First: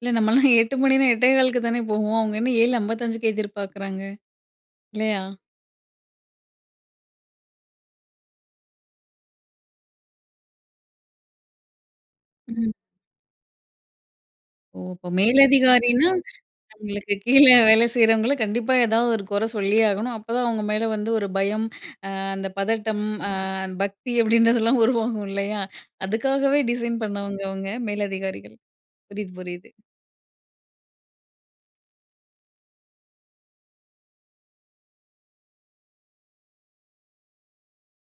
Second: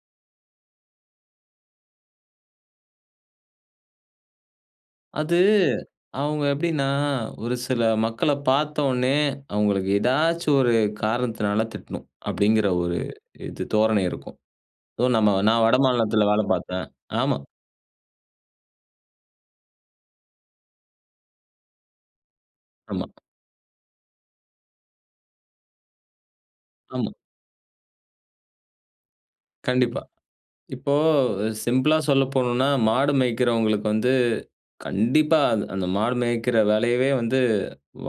இல்ல நம்மள்லாம் 8:00 மணின்னா, 8:15க்கு க்கு தானே போவோம். அவங்க என்ன 7:55க்கே எதிர்பாக்குறாங்க. இல்லையா? அது அவுங்க எப்டின்னா, ஒரு சில மக்கள பாத்தோன்னே, அவுங்களுக்கு ஏதாச்சும் ஒரு காரணத்தினால திட்டணும். அப்படிங்கிற ம். ஒரு இது தோரணை இருக்கும். ஓ! ஸோ அப்போ நம்ம நான் மேலதிகாரின்னா, வடமாநிலத்தில வேலை பாத்தேன் அவங்களுக்கு ஆமா. கீழ வேலை செய்யறவங்கள, கண்டிப்பா ஏதாவது ஒரு கொறை சொல்லியே ஆகணும். அப்போதான் அவங்க மேலே வந்து ஒரு பயம், அ அந்த பதட்டம், ஆமா. அ பக்தி அப்படின்றதெல்லாம் உருவாகும். இல்லையா? அதுக்காகவே டிசைன் ஆமா. பண்ணவங்க அவங்க மேலதிகாரிகள். புரியுது புரியுது. கண்டிப்பா. இப்போ அ சிம்பிளா சொல்ல போணும்ன்னா, மாடு மேய்க்கிறவங்களுக்கு வந்து கண்டிப்பா, அது அந்த மாடு மேய்க்கிற வேலையவே வந்து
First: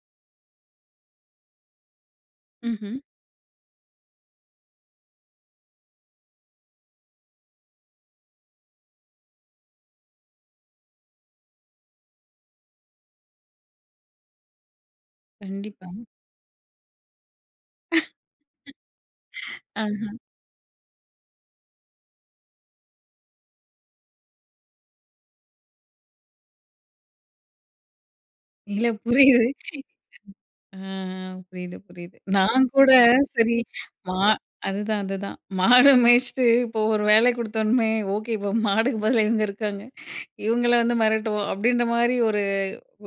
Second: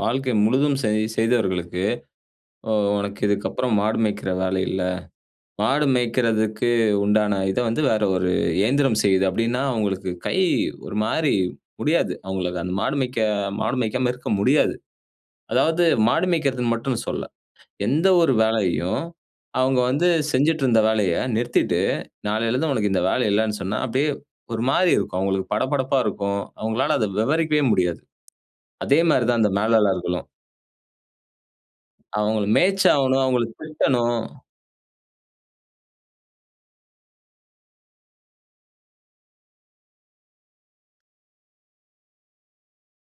வாழ்க்கை முழுதும் செய் செய்தவர்களுக்கு, அ ம்ஹ்ம். "உனக்கு இதுக்கப்புறம் மாடு மேய்க்கிற வேலை இல்ல. மாடு மேய்க்கிறதுக்கு உண்டான இத வந்து வேற ஒரு இயந்திரம் செய்யுது" அப்டின்னா, அவுங்களுக்கு கை ஒரு மாரி முடியாது. அவுங்களுக்கு அந்த மாடு மேய்க்க மாடு மேய்க்காம இருக்க முடியாது. அதாவது கண்டிப்பா. மாடு மேய்க்கிறதுன்னு மட்டுன்னு சொல்லல. எந்த ஒரு வேலையையும் அவுங்க வந்து ஆஹ! செஞ்சுட்டு இருந்த வேலைய நிறுத்திட்டு, நாளையில இருந்து உனக்கு இந்த வேலை இல்லன்னு சொன்னா, அப்டியே ஒரு மாரி இருக்கும். அவுங்களுக்கு படபடப்பா இருக்கும். அவுங்களால அதை விவரிக்கவே முடியாது. இல்ல. அதே மாரி தான் புரியுது அந்த மேலாளர்களும். ஆ ஆ புரியுது புரியுது. அவுங்கள நான் கூட மேய்ச்சாகணும், அவுங்கள சரி மா திட்டனும் அதுதான் அதுதான். மாடு மேய்ச்சிட்டு, இப்போ ஒரு வேலை குடுத்தோன்னமே, ஓகே இப்போ மாடுக்கு பதிலா இவுங்க இருக்காங்க. இவுங்கள வந்து மெரட்டுவோம். அப்படின்ற மாரி ஒரு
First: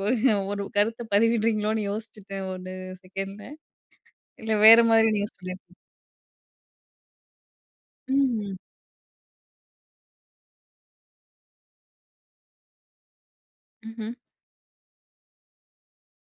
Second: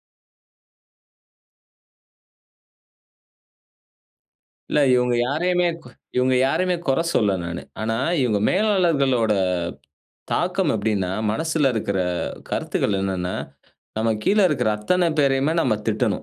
ஒரு ஒரு கருத்த பதிவிடுறீங்களோன்னு யோசிச்சுட்டேன். 1 செகண்ட்ல இல்ல இல்ல. வேற மாதிரி இவுங்க நீங்க யாரையுமே சொல்லிருக் கு இவங்க யாரையுமே கொற சொல்லல நானு. ஆனா இவுங்க ம். மேலாளர்களோட தாக்கம் எப்படின்னா? மனசுல இருக்கற கருத்துக்கள் என்னான்னா? நம்ம ம்ஹ்ம். கீழ இருக்கற அத்தன பேரையுமே நம்ம திட்டனும்!